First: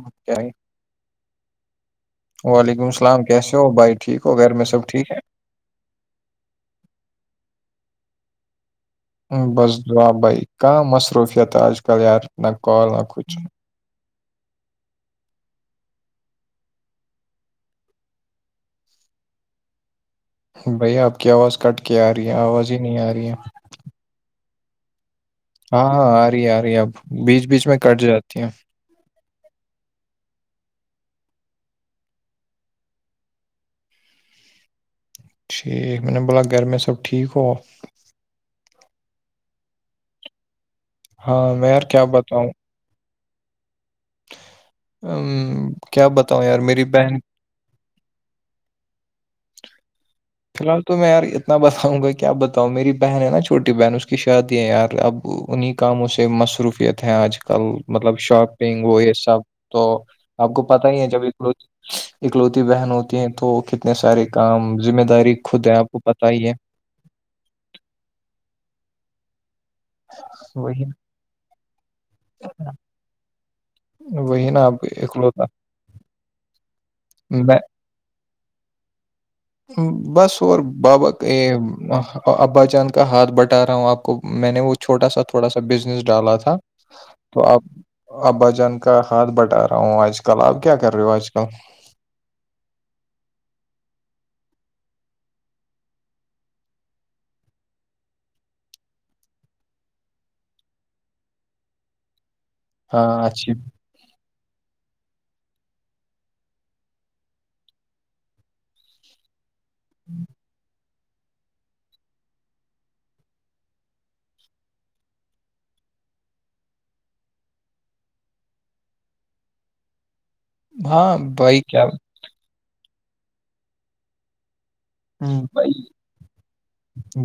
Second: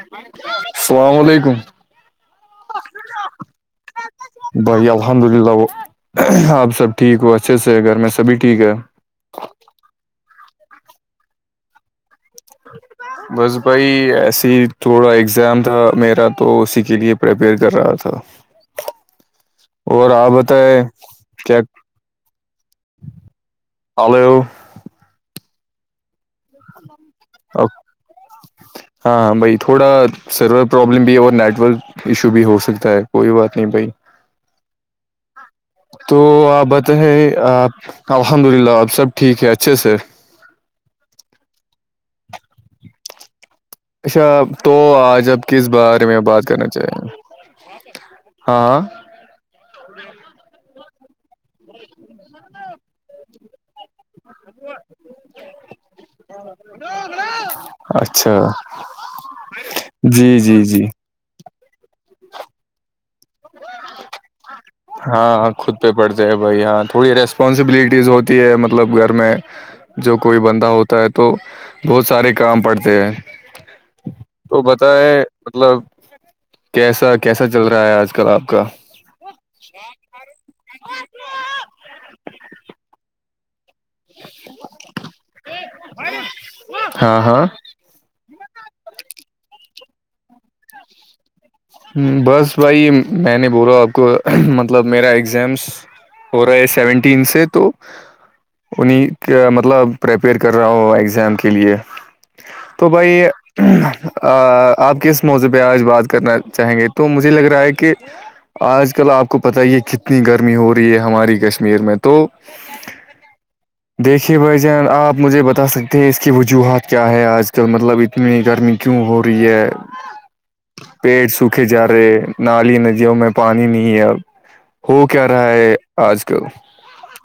کیا ہے؟ السلام علیکم وعلیکم السلام کیسے ہو بائی ٹھیک ہو گھر میں سب ال ٹھیک الحمد اللہ آپ سب ٹھیک ہو اچھے سے گھر میں سبھی ٹھیک ہے بس جواب بھائی کہاں مصروفت آج کل یار نہ کال نہ کچھ بس بھائی ایسے ہی تھوڑا اگزام تھا میرا تو اسی کے لیے پریپیئر کر رہا تھا اور آپ بتائے بھائی آپ کی آواز کیا کٹ کے آ رہی ہے آواز ہی نہیں آ رہی ہے ہلو ہاں ہاں آ رہی ہے آ رہی ہے اب بیچ بیچ میں کٹ جاتی ہیں ہاں ہاں بھائی تھوڑا سرور پرابلم بھی ہے اور نیٹورک ایشو بھی ہو سکتا ہے کوئی بات نہیں بھائی ٹھیک میں تو نے بولا گھر آپ میں سب بتیں ٹھیک ہو الحمد للہ آپ سب ٹھیک ہے اچھے سے ہاں میں یار کیا بتاؤں اچھا تو آج اب کس ام، بارے کیا میں بات بتاؤں یار کرنا میری چاہیں بہن گے ہاں جی فی الال تو میں یارت بتاؤں گا کیا بتاؤں میری بہن ہے نا چھوٹی بہن اس کی شادی ہیں یار اب انہیں کاموں سے مصروفیت ہیں آج کل مطلب اچھا شاپ پینگو یہ سب تو جی آپ کو جی جی پتا ہی ہے جب اکلوتی بہن ہوتی ہیں تو کتنے سارے کام ذمہ ہاں داری ہاں خود ہے پہ آپ کو پڑ پتہ جائے ہی ہے بھائی ہاں تھوڑی ریس اسپانسبلٹیز ہوتی ہے مطلب گھر میں جو کوئی بندہ وہی ہوتا ہے تو بہت سارے کام پڑتے ہیں وہی تو نا بت آپ ہے اکلوتا مطلب کیسا کیسا میں چل رہا ہے آج کل آپ کا بس اور بابا کے ابا جان کا ہاتھ بٹ ٹا رہا ہوں آپ کو میں نے وہ چھوٹا سا تھوڑا سا بزنس ڈالا تھا ہاں ہاں تو آپ ابا جان کا ہاتھ بٹا رہا ہوں آج کل آپ کیا کر رہے ہو آج کل بس بھائی میں نے بولاو آپ کو مطلب میرا ایگزامس ہو رہا ہے سیونٹین سے تو انہیں کے مطلب پریپیئر کر رہا ہو اگزام کے لیے تو بھائی ہاں اچھی آپ کس موضوع پہ آج بات کرنا چاہیں گے تو مجھے لگ رہا ہے کہ آج کل آپ کو پت ہی یہ کتنی گرمی ہو رہی ہے ہماری کشمیر میں تو دیکھیے بھائی جان آپ مجھے بتا سکتے ہیں اس کی وجوہات کیا ہے آج کل مطلب کتنی گرمی کیوں ہو رہی ہے ہاں پیڑ سوکھے بائیک جا رہے نی ندیوں میں پانی نہیں ہے اب ہو کیا ہوں، رہا بھائی ہے آج کل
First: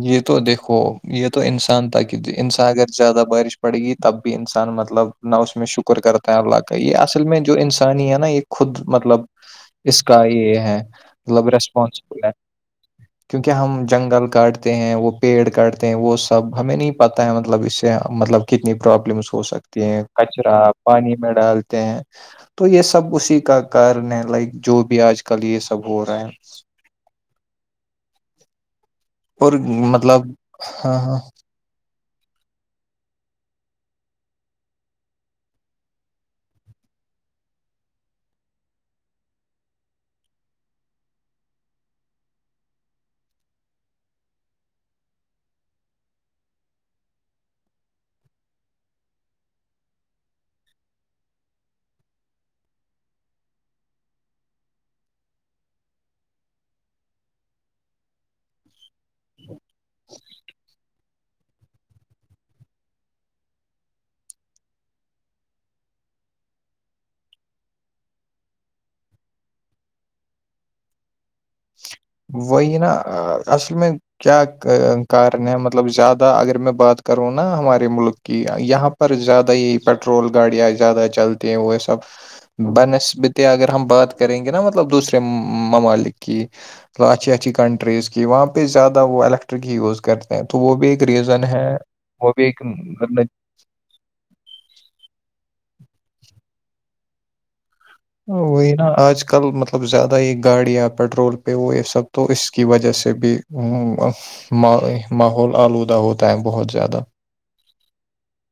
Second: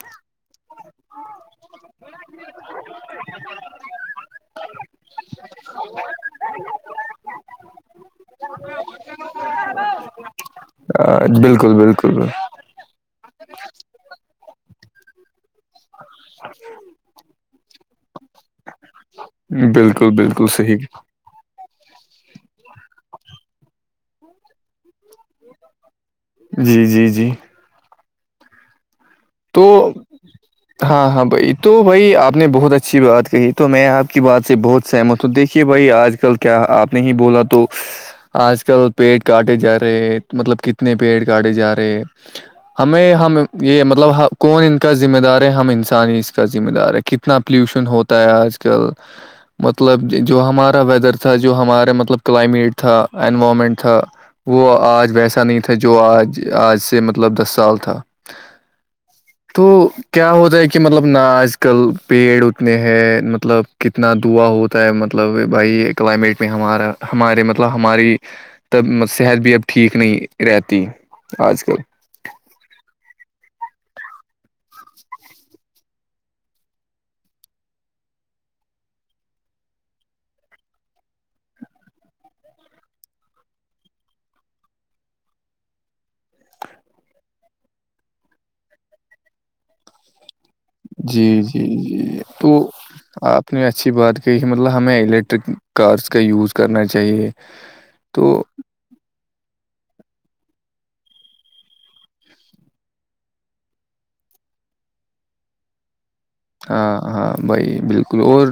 یہ تو دیکھو یہ تو انسان تھا کہ انسان اگر زیادہ بارش پڑے گی تب بھی انسان مطلب نہ اس میں شکر کرتا ہے اللہ کا یہل میں جو انسانی ہے نا یہ خود مطلب اس کا یہ ہے مطلب بالکل بالکل ریسپانسبل ہے کیونکہ ہم جنگل کاٹتے ہیں وہ پیڑ کاٹتے ہیں وہ سب ہمیں نہیں پتا ہے مطلب اس سے مطلب کتنی پروابلمس ہو سکتی ہیں بالکل بالکل کچرا صحیح پانی میں ڈالتے ہیں تو یہ سب اسی کا کارن ہے لائک جو بھی آج کل یہ سب ہو رہا ہے جی جی جی اور تو مطلب ہاں ہاں بھائی تو بھائی آپ نے بہت اچھی بات کہی تو میں آپ کی بات سے بہت سہمت ہوں دیکھیے بھائی آج کل کیا آپ نے ہی بولا تو آج کل پیڑ کاٹے جا رہے مطلب کتنے پیڑ کاٹے جا رہے ہمیں ہم یہ مطب مطلب کون ان کا ذمہ دار ہے ہم انسانی اس کا ذمہ دار ہے کتنا پلیوشن ہوتا ہے آج کل مطلب جو ہمارا ویدر تھا جو ہمارا مطلب کلائمیٹ تھا انوائمنٹ تھا وہ آج ویسا نہیں تھا جو آج آج سے مطلب دس سال تھا تو کیا ہوتا ہے کہ مطلب آج کل پیڑ اتنے ہیں مطلب کتنا دعا ہوتا ہے مطلب بھائی کلائمیٹ میں ہمارا ہمارے مطلب ہماری تب صحت بھی اب ٹھیک نہیں رہتی آج کل وہ یہ نا اصل میں کیا کارن ہے مطلب زیادہ اگر میں بات کروں نا ہمارے ملک کہ یہاں پر زیادہ ہی پٹرول گاڑیاں زیادہ چلتی ہیں وہ سب بہ نسبت اگر ہم بات کریں گے نا مطلب دوسرے ممالک کی اچھیچھی کنٹریز کی وہاں پہ زیادہ وہ الییکٹرک ہی یوز کرتے تو وہ بھی ایک جی ریزن جی ہے جی وہ بھی تو ایک آپ نے اچھی بات کہی کہ مطلب ہمیں الیکٹرک کارس کا یوز کرنا چاہیے تو وہی نا آج کل مطلب زیادہ ہی گاڑیاں پٹرول پہ وہ یہ سب تو اس کی وجہ سے بھی ماحول آلودہ ہوتا ہے بہت ہاں زیادہ ہاں بھائی بالکل اور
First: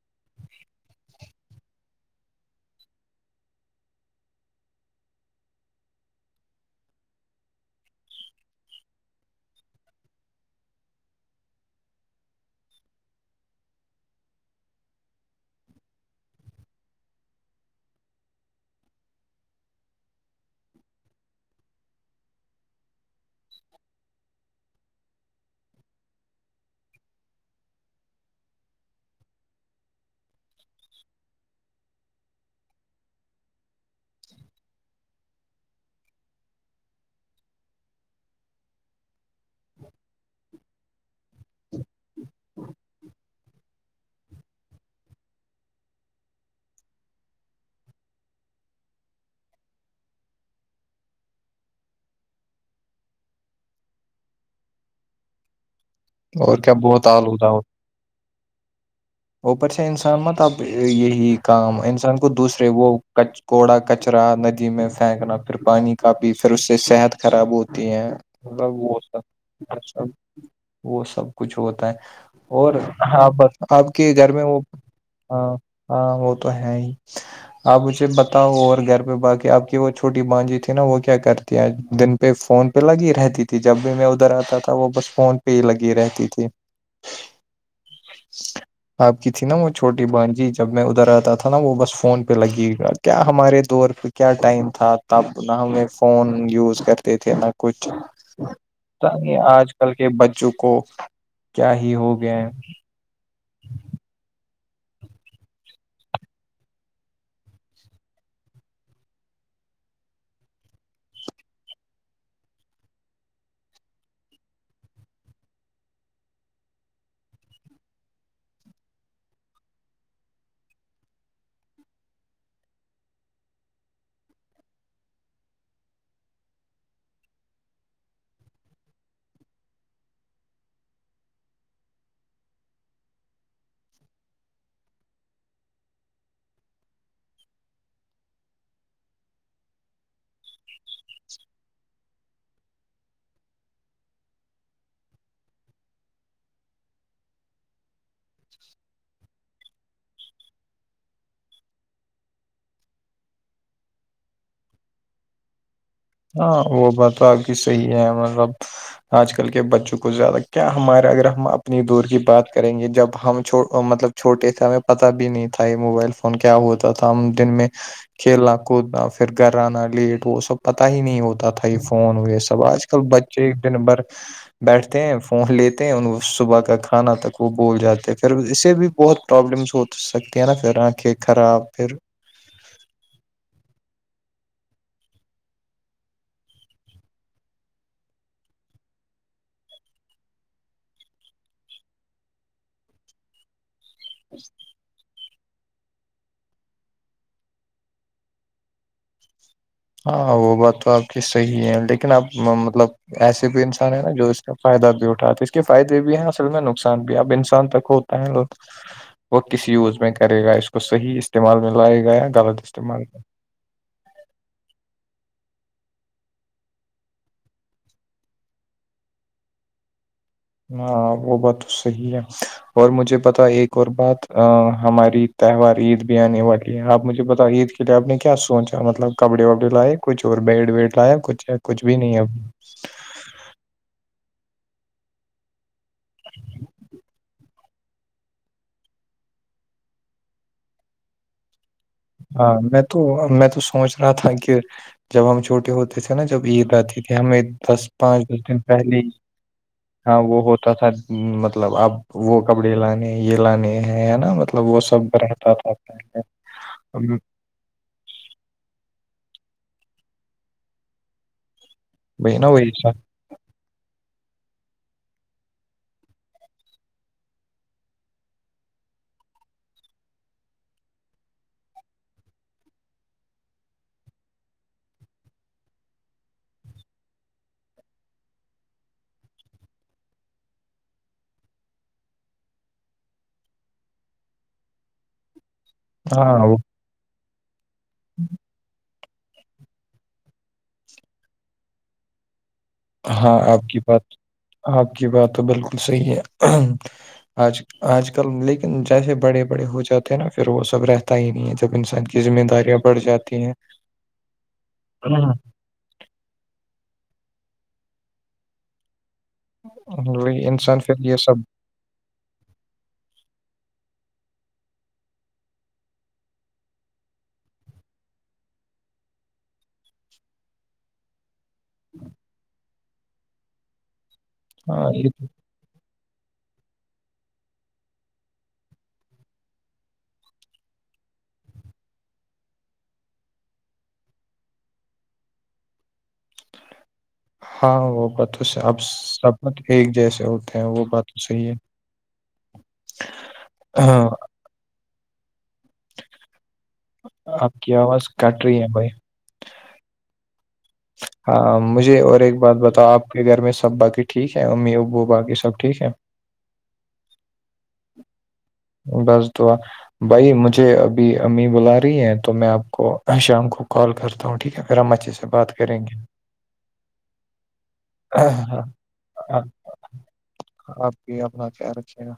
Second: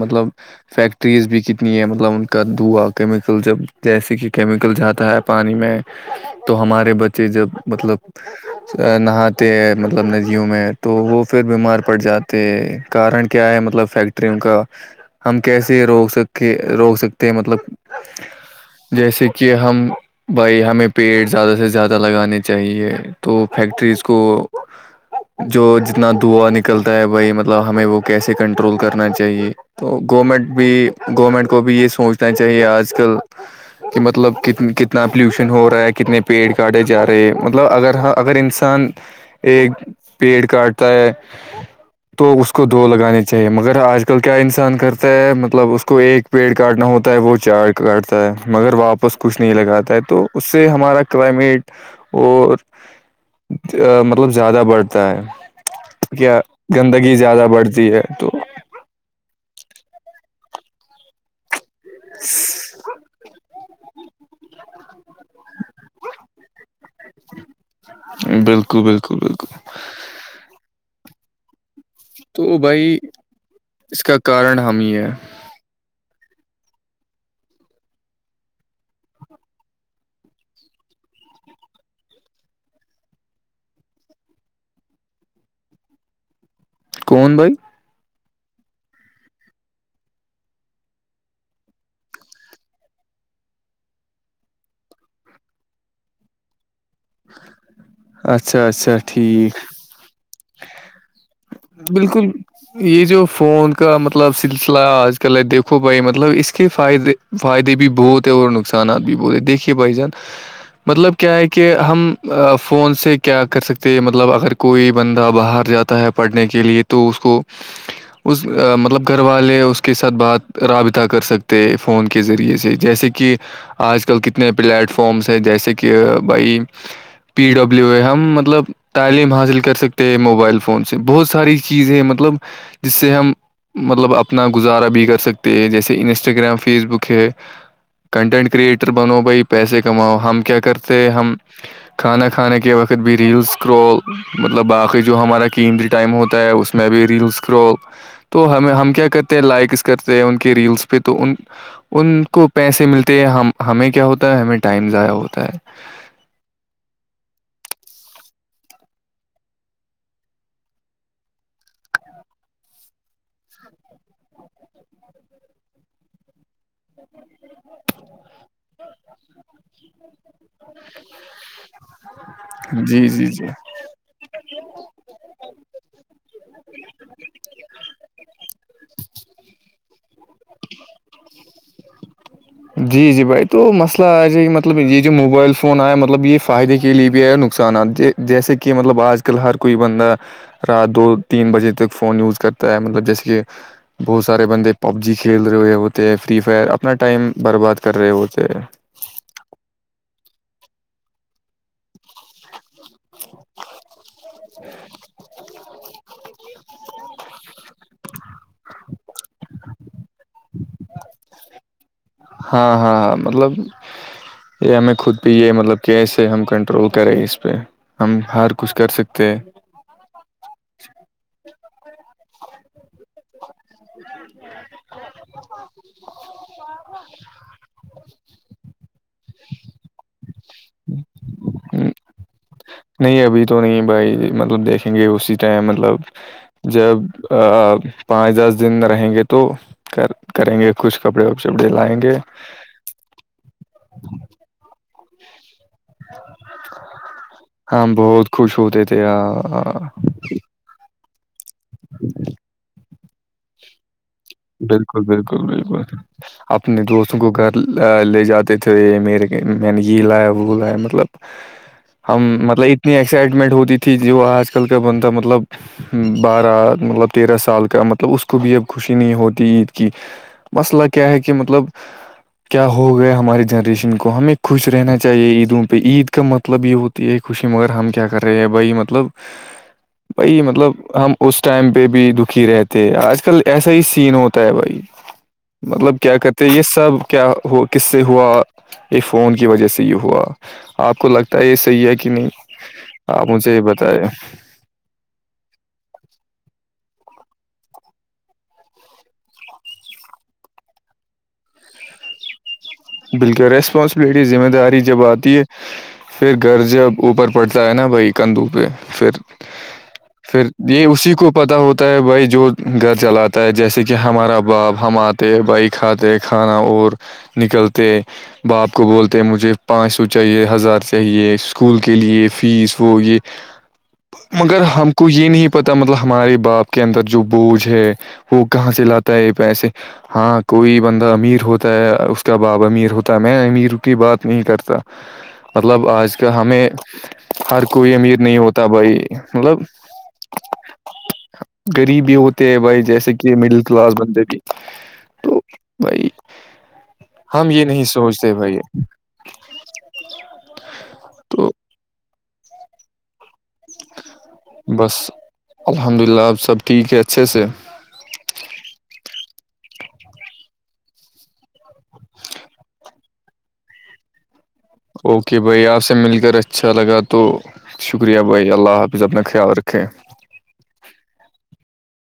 مطلب فیکٹریز بھی کتنی ہیں مطلب ان کا دھوا کیمیکل جب جیسے کہ کیمیکل جاتا ہے پانی میں تو ہمارے بچے جب مطلب نہاتے ہیں مطلب ندیوں میں تو وہ پھر بیمار پڑ جاتے کارن کیا ہے مطلب فیکٹریوں کا ہم کیسے روک سکے روک سکتے ہیں مطلب جیسے کہ ہم بھائی ہمیں پیڑ زیادہ سے زیادہ لگانے چاہیے تو فیکٹریز کو جو جتنا دوا نکلتا ہے بھائی مطلب ہمیں وہ کیسے کنٹرول کرنا چاہیے تو گورمنٹ بھی گورنمنٹ کو بھی یہ سوچنا چاہیے آج کل کہ مطلب کتنا پولوشن ہو رہا ہے کتنے پیڑ کاھے جا رہے ہیں مطلب اگر ہاں اگر انسان انسان ایک پیڑ کاٹتا ہے تو اس کو دو لگانے چاہیے مگر آج کل کیا انسان کرتا ہے مطلب اس کو ایک پیڑ کاٹنا ہوتا ہے وہ چار کاٹتا ہے مگر واپس کچھ نہیں لگاتا ہے تو اس سے ہمارا کلائمیٹ اور مطلب زیادہ بڑھتا ہے کیا اور بہت گندگی آلودہ زیادہ ہو بڑھتی ہے تو اوپر سے انسان مطلب یہی کام کو دوسرے وہ کوڑا کچرا ندی میں پھینکنا پھر پانی کاپی پھر اس سے صحت خراب ہوتی ہیں بالکل بالکل بالکل اچھا وہ سب کچھ ہوتا ہے تو اور بھائی ہاں آپ اس کے کا گھر میں کارن وہ ہم ہی ہے ہاں ہاں وہ تو ہے ہی آپ اسے بتاؤ اور گھر پہ باقی آپ کی وہ چھوٹی بانجی تھی نا وہ کیا کرتے دن پہ فون پہ لگی رہتی تھی جب بھی میں ادھر آتا تھا وہ بس فون پی لگی رہتی تھی کون بھائی [inaudible] آپ کی تھی نا وہ چھوٹی بان جی جب میں ادھر آتا تھا نا وہ بس فون پہ لگی گا کیا ہمارے دور پہ کیا ٹائم تھا تب نہ ہمیں فون یوز کر تھے نہ کچھ اچھا اچھا ٹھیک آج کل کے بچوں کو کیا ہی ہو بالکل گئے ہیں یہ جو فون کا مطلب سلسلہ آج کل ہے دیکھو بھائی مطلب اس کے فائدے فائدے بھی بہت ہے اور نقصانات بھی بہت ہیں دیکھیے بھائی جان مطلب کیا ہے کہ ہم فون سے کیا کر سکتے ہیں مطلب اگر کوئی بندہ باہر جاتا ہے پڑھنے کے لیے تو اس کو اس مطلب گھر والے اس کے ساتھ بات رابطہ کر سکتے فون کے ذریعے سے جیسے کہ آج کل کتنے پلیٹ فارمس ہیں جیسے کہ بھائی پی ڈبلیو اے ہم مطلب تعلیم حاصل کر سکتے ہیں موبائل فون بہت ساری چیز ہے مطلب جس سے ہم مطلب اپنا گزارا بھی کر سکتے ہیں جیسے انسٹاگرام فیس بک ہے کنٹینٹ کریئٹر بنو بھائی پیسے کماؤ ہم کیا کرتے ہم کھانا کھانے کے وقت بھی ریلس کرول مطلب باقی جو ہمارا ٹائم ہوتا ہے اس میں بھی ریلس کرو تو ہم ہم کیا کرتے ہیں لائک کرتے ہیں ان کے ریلس پہ تو ان ان کو پیسے ملتے ہیں ہم ہمیں کیا ہوتا ہے ہمیں ٹائم ضائع ہوتا ہے ہاں وہ بات تو آپ کی صحیح ہے مطلب آج کل کے بچوں کو زیادہ کیا ہمارے اگر ہم اپنی دور کی بات کریں گے جب ہم چھ مطلب چھٹے سے ہمیں پتا بھی نہیں تھا یہ موبائل فون کیا ہوتا تھا ہم دن میں کل ہ کود فھر گھران لیٹ وہ سب پتا ہی نہیں ہوتا تھا یہ فون یہ سب ہے آج کل جی جی جی بچے دن بھر بیٹھتے ہیں فون لیتے ہیں ان صبح کا کھانا تک وہ بول جاتے ہیں پھر اس سے بھی بہت پرابلمس ہو سکتی ہیں نا پھر آنکھیں خراب پھر [unintelligible] جی جی بھائی تو مسئلہ آ جائے کہ مطلب یہ جو موبائل فون آیا ہے مطلب یہ فائدے کے لیے بھی آیا نقصانات یہ جیسے کہ مطلب آج کل ہر کوئی بندہ رات دو تین بجے تک فون یوز کرتا ہے مطلب جیسے کہ بہت سارے بندے پب جی کھیل رہے ہوتے ہیں فری فائر اپنا ٹائم برباد کر رہے ہوتے ہیں ہاں وہ بات تو آپ کی صحیح ہے لیکن آپ مطلب ایسسی بھی انسان ہے نا جو اس سے فائدہ بھی اٹھاتا کے فائدے بھی ہیں اصل میں نقصان بھی اب انسان تک ہوتا ہے لوگ وہ کس یوز میں کرے گا اس کو صحیح استعمال میں لائے گا یا غلت ہاں استعمال ہاں میں مطلب یہ ہمیں خود بھی یہ مطلب کیسے ہم کنٹرول کریں اس پہ ہم ہر کچھ کر سکتے ہیں ہاں وہ بات تو صحیح ہے اور مجھے پتا ایک اور بات ا ہماری تہوار عید بھی آنے والی ہے آپ مجھے بتاؤ عید کے لیے آپ نے کیا سوچا مطلب کپڑے وپڑے لائے کچھ اور بیڈ ویڈ لایا کچھ کچھ ہیں۔ بھی نہیں اب نہیں ابھی تو نہیں بھائی مطلب دیکھیں گے اسی ٹائم مطلب جب پانچ دس دن رہیں گے تو کر کریں گے کچھ کپڑے وپڑےپے لائن ہاں میں تو میں تو سوچ رہا تھا کہ جب ہم چھوٹے ہوتے جیسے نا جب عید رہتی تھی ہمیں دس ہم پانچ بہت دس خوش دن ہوتے پہلے تھے آ، آ، ہاں وہ ہوتا توا مطلب اب وہ کپڑے لانے یہ لانے ہیں ہے نا مطلب وہ بالکل سب بالکل رہتا تھا بالکل پہے اپنے دوستوں کو گھر لے جاتے تھے میرے میں نے یہ لایا وہ لایا مطلب ہم وہی نا مطلب وہی اتنی سب ایکسائٹمنٹ ہوتی تھی جو آج کل کا بندتا مطلب بارہ مطلب تیرہ سال کا مطلب اس کو بھی اب خوش نہیں ہوتی عید کی مسئلہ کیا ہے کہ مطلب کیا ہو گیا ہمارے جنریشن کو ہمیں خوش رہنا چاہیے عیدوں پہ عید کا مطلب یہ ہو تو یہی خوشی مگر ہم کیا کر رہے ہیں بھائی مطلب بائی مطلب ہم اس ٹائم پہ بھی دکھی رہتے آج کل ایسا ہی سین ہوتا ہے بھائی مطلب کیا ہاں کرتے ہیں وہ یہ سب کیا ہو کس سے ہوا یہ فون کی وجہ سے یہ ہوا آپ کو لگتا ہے یہ صحیح ہے کہ نہیں آپ ہاں مجھے یہ کی بتائے بات آپ کی بات تو بالکل صحیح ہے آج آج کل لیکن جیسے بڑے بڑے ہو جاتے ہیں نا پھر وہ سب رہتا ہی نہیں ہے جب انسان زمہ دارییا بالکل ریسپانسبلٹی ذمہ داری جب آتی ہے پھر گھر جب اوپر پڑتا ہے نا بھائی کندو پہ پھر پھر وہی انسان یہ پھر اسی کو پتا سب ہوتا ہوتا ہے بھائی جو گھر چلاتا ہے جیسے کہ ہمارا باپ ہم آتے ہیں بھائی کھاتے ہیں کھانا اور نکلتے باپ کو بولتے مجھے پانچ سو چاہیے ہزار چاہیے اسکول کے لیے فیس وہ یہ مگر ہم کو یہ نہیں پتا مطلب ہمارے باپ کے اندر جو بوجھ ہے وہ کہاں سے لاتا ہے پیسے ہاں کوئی بندہ امیر ہوتا ہے اس کے باب امیر ہوتا میں امیر کی بات نہیں کرتا مطلب آج کا ہمیں ہر ہاں کوئی وہ امیر بات نہیں تو ہوتا اب بھائی سب مطلب ایک جیسے ہوتے ہیں وہ بات تو صحیح ہے غریبی ہوتے ہیں بھائی جیسے کہ مڈل کلاس ہاں، بندے بھی تو بھائی ہم آپ یہ کی نہیں آواز سوچتے کٹ بھائی رہی ہے تو ہاں مجھے اور ایک بات بتاؤ آپ کے گھر میں سب باقی ٹھیک ہے امی ابو باقی سب ٹھیک ہے گلاب سب ٹھیک ہے اچھے سے بس دعا بھائی مجھے ابھی امی بلا رہی ہیں تو میں آپ کو میں شام کو کال کرتا ہوں ٹھیک ہے پھر ہم اچھے سے اوکے بات بھائی کریں آپ سے گے مل کر اچھا لگا تو شکریہ بھائی اللہ حافظ اپ نے خیال رکھے آپ بھی اپنا خیال رکھے گا